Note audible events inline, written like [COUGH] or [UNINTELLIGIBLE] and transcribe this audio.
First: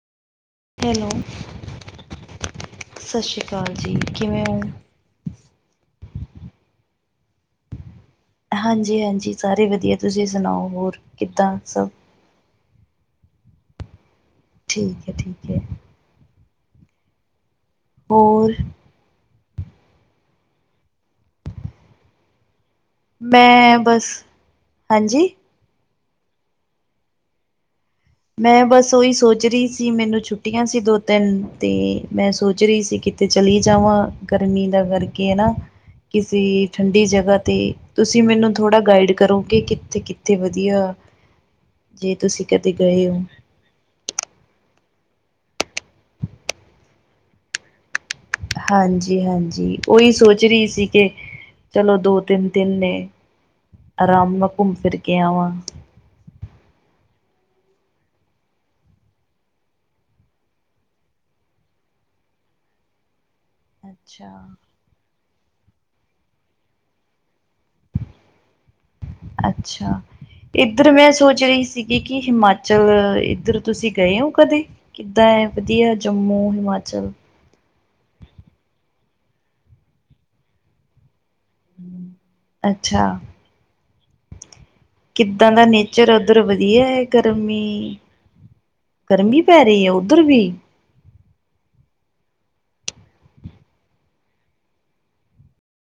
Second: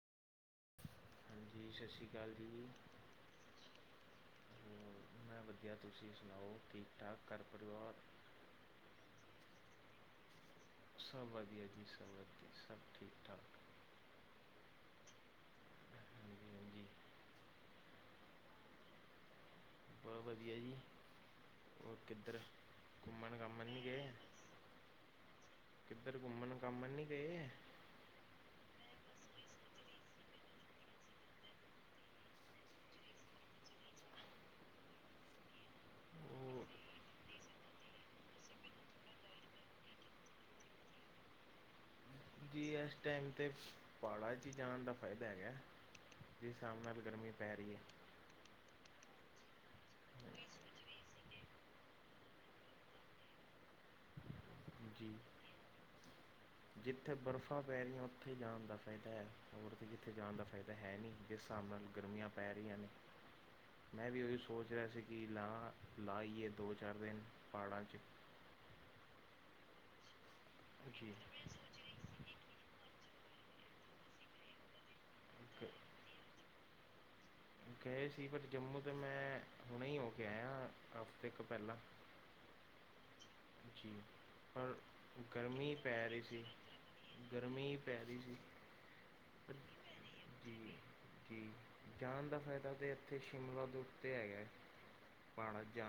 Hello ਹਾਂਜੀ, ਸਤਿ ਸ਼੍ਰੀ ਅਕਾਲ ਜੀ। ਸਤਿ ਸ਼੍ਰੀ ਅਕਾਲ ਜੀ ਕਿਵੇਂ ਔਂ? ਮੈਂ ਵਧੀਆ ਤੁਸੀਂ ਸੁਣਾਓ ਠੀਕ-ਠਾਕ ਘਰ ਪਰਿਵਾਰ। ਹਾਂਜੀ ਹਾਂਜੀ, ਸਾਰੇ ਵਧੀਆ ਤੁਸੀਂ ਸੁਣਾਓ ਹੋਰ। ਸਭ ਵਧੀਆ ਜੀ, ਸਭ ਵਧੀਆ, ਸਭ ਠੀਕ-ਠਾਕ। ਠੀਕ ਐ, ਠੀਕ ਐ। ਹ ਹਜੀ [UNINTELLIGIBLE] ਹੋਰ ਬਹੁਤ ਵਧੀਆ ਜੀ। ਹੋਰ ਕਿੱਧਰ? ਘੁੰਮਣ- ਘਾਮਣ ਮੈਂ ਨੀ ਬਸ ਗਏ, ਹਾਂਜੀ ਕਿੱਧਰ -ਘੁੰਮਣ ਘਾਮਣ ਨੀ ਗਏ। ਮੈਂ ਬਸ ਉਹੀ ਸੋਚ ਰਹੀ ਸੀ ਮੈਨੂੰ ਛੁੱਟੀਆਂ ਸੀ ਦੋ -ਤਿੰਨ, ਤੇ ਮੈਂ ਸੋਚ ਰਹੀ ਸੀ ਕਿ ਕਿਤੇ ਚਲੀ ਜਾਵਾਂ, ਗਰਮੀ ਦਾ ਕਰਕੇ ਹੈਨਾ। ਕਿਸੇ ਉਹ ਠੰਡੀ ਜਗ੍ਹਾ ਤੇ। ਤੁਸੀਂ ਮੈਨੂੰ ਥੋੜਾ ਗਾਈਡ ਕਰੋ ਕਿ ਕਿੱਥੇ- ਕਿੱਥੇ ਵਧੀਆ, ਜੇ ਤੁਸੀਂ ਕਦੇ ਜੀ ਇਸ ਗਏ ਹੋ ਟਾਈਮ ਤੇ, ਪਹਾੜਾਂ ਚ' ਹੀ ਜਾਣ ਦਾ ਫਾਇਦਾ ਹੈਗਾ। ਜਿਸ ਹਿਸਾਬ ਨਾਲ ਗਰਮੀ ਪੈ ਰਹੀ ਹੈ। ਹਾਂਜੀ- ਹਾਂਜੀ। ਉਹੀ ਸੋਚ ਰਹੀ ਸੀ ਕਿ ਚਲੋ ਦੋ- ਤਿੰਨ ਦਿਨ ਨੇ ਆਰਾਮ ਨਾਲ ਘੁੰਮ ਫਿਰ ਜੀ ਕੇ ਆਵਾਂ। ਜਿੱਥੇ ਬਰਫ਼ਾਂ ਪੈ ਰਹੀਆਂ ਉੱਥੇ ਜਾਣ ਦਾ ਫਾਇਦਾ ਹੈ ਔਰ ਤੇ ਕਿੱਥੇ ਜਾਣ ਦਾ ਫਾਇਦਾ ਹੈ ਨਹੀਂ। ਜਿਸ ਹਿਸਾਬ ਨਾਲ ਗਰਮੀਆਂ ਪੈ ਰਹੀਆਂ ਨੇ। [INAUDIBLE] ਮੈਂ ਵੀ ਉਹੀ ਸੋਚ ਰਿਹਾ ਸੀ ਕਿ ਲਾ- ਲਾਆਇਯੇ ਦੋ -ਚਾਰ ਦਿਨ ਪਹਾੜਾਂ 'ਚ। ਅੱਛਾ। ਇੱਧਰ ਮੈਂ ਜੀ ਸੋਚ ਰਹੀ ਸੀ। ਕੀ -ਕੀ ਹਿਮਾਚਲ, ਇੱਧਰ ਤੁਸੀਂ ਗਏ ਹੋ ਕਦੇ? ਕਿੱਦਾਂ ਹੈ ਗ- ਵਧੀਆ ਜੰਮੂ, ਹਿਮਾਚਲ ਗਏ ਸੀ ਪਰ ਜੰਮੂ ਤਾਂ ਮੈਂ, ਹੁਣੇ ਹੀ ਹੋ ਕੇ ਆਇਆ ਹਫ਼ਤੇ ਕੁ ਪਹਿਲਾਂ। ਅੱਛਾ। ਜੀ [UNINTELLIGIBLE] ਪਰ, ਕਿੱਦਾਂ ਦਾ ਗਰਮੀ ਹੀ ਪੈ ਨੇਚਰ ਰਹੀ ਉੱਧਰ ਸੀ, ਵਧੀਆ ਹੈ ਗਰਮੀ ਹੀ ਪੈ ਰਹੀ ਸੀ। ਗਰਮੀ ਪਰ ਪੈ ਰਹੀ ਹੈ ਉੱਧਰ ਵੀ? ਜੀ ਜੀ ਜਾਣ ਦਾ ਫਾਇਦਾ ਤਾਂ ਇੱਥੇ ਸ਼ਿਮਲਾ ਤੋਂ ਉੱਤੇ ਹੈਗਾ। ਪਾਡਾ ਚ' ਜਾ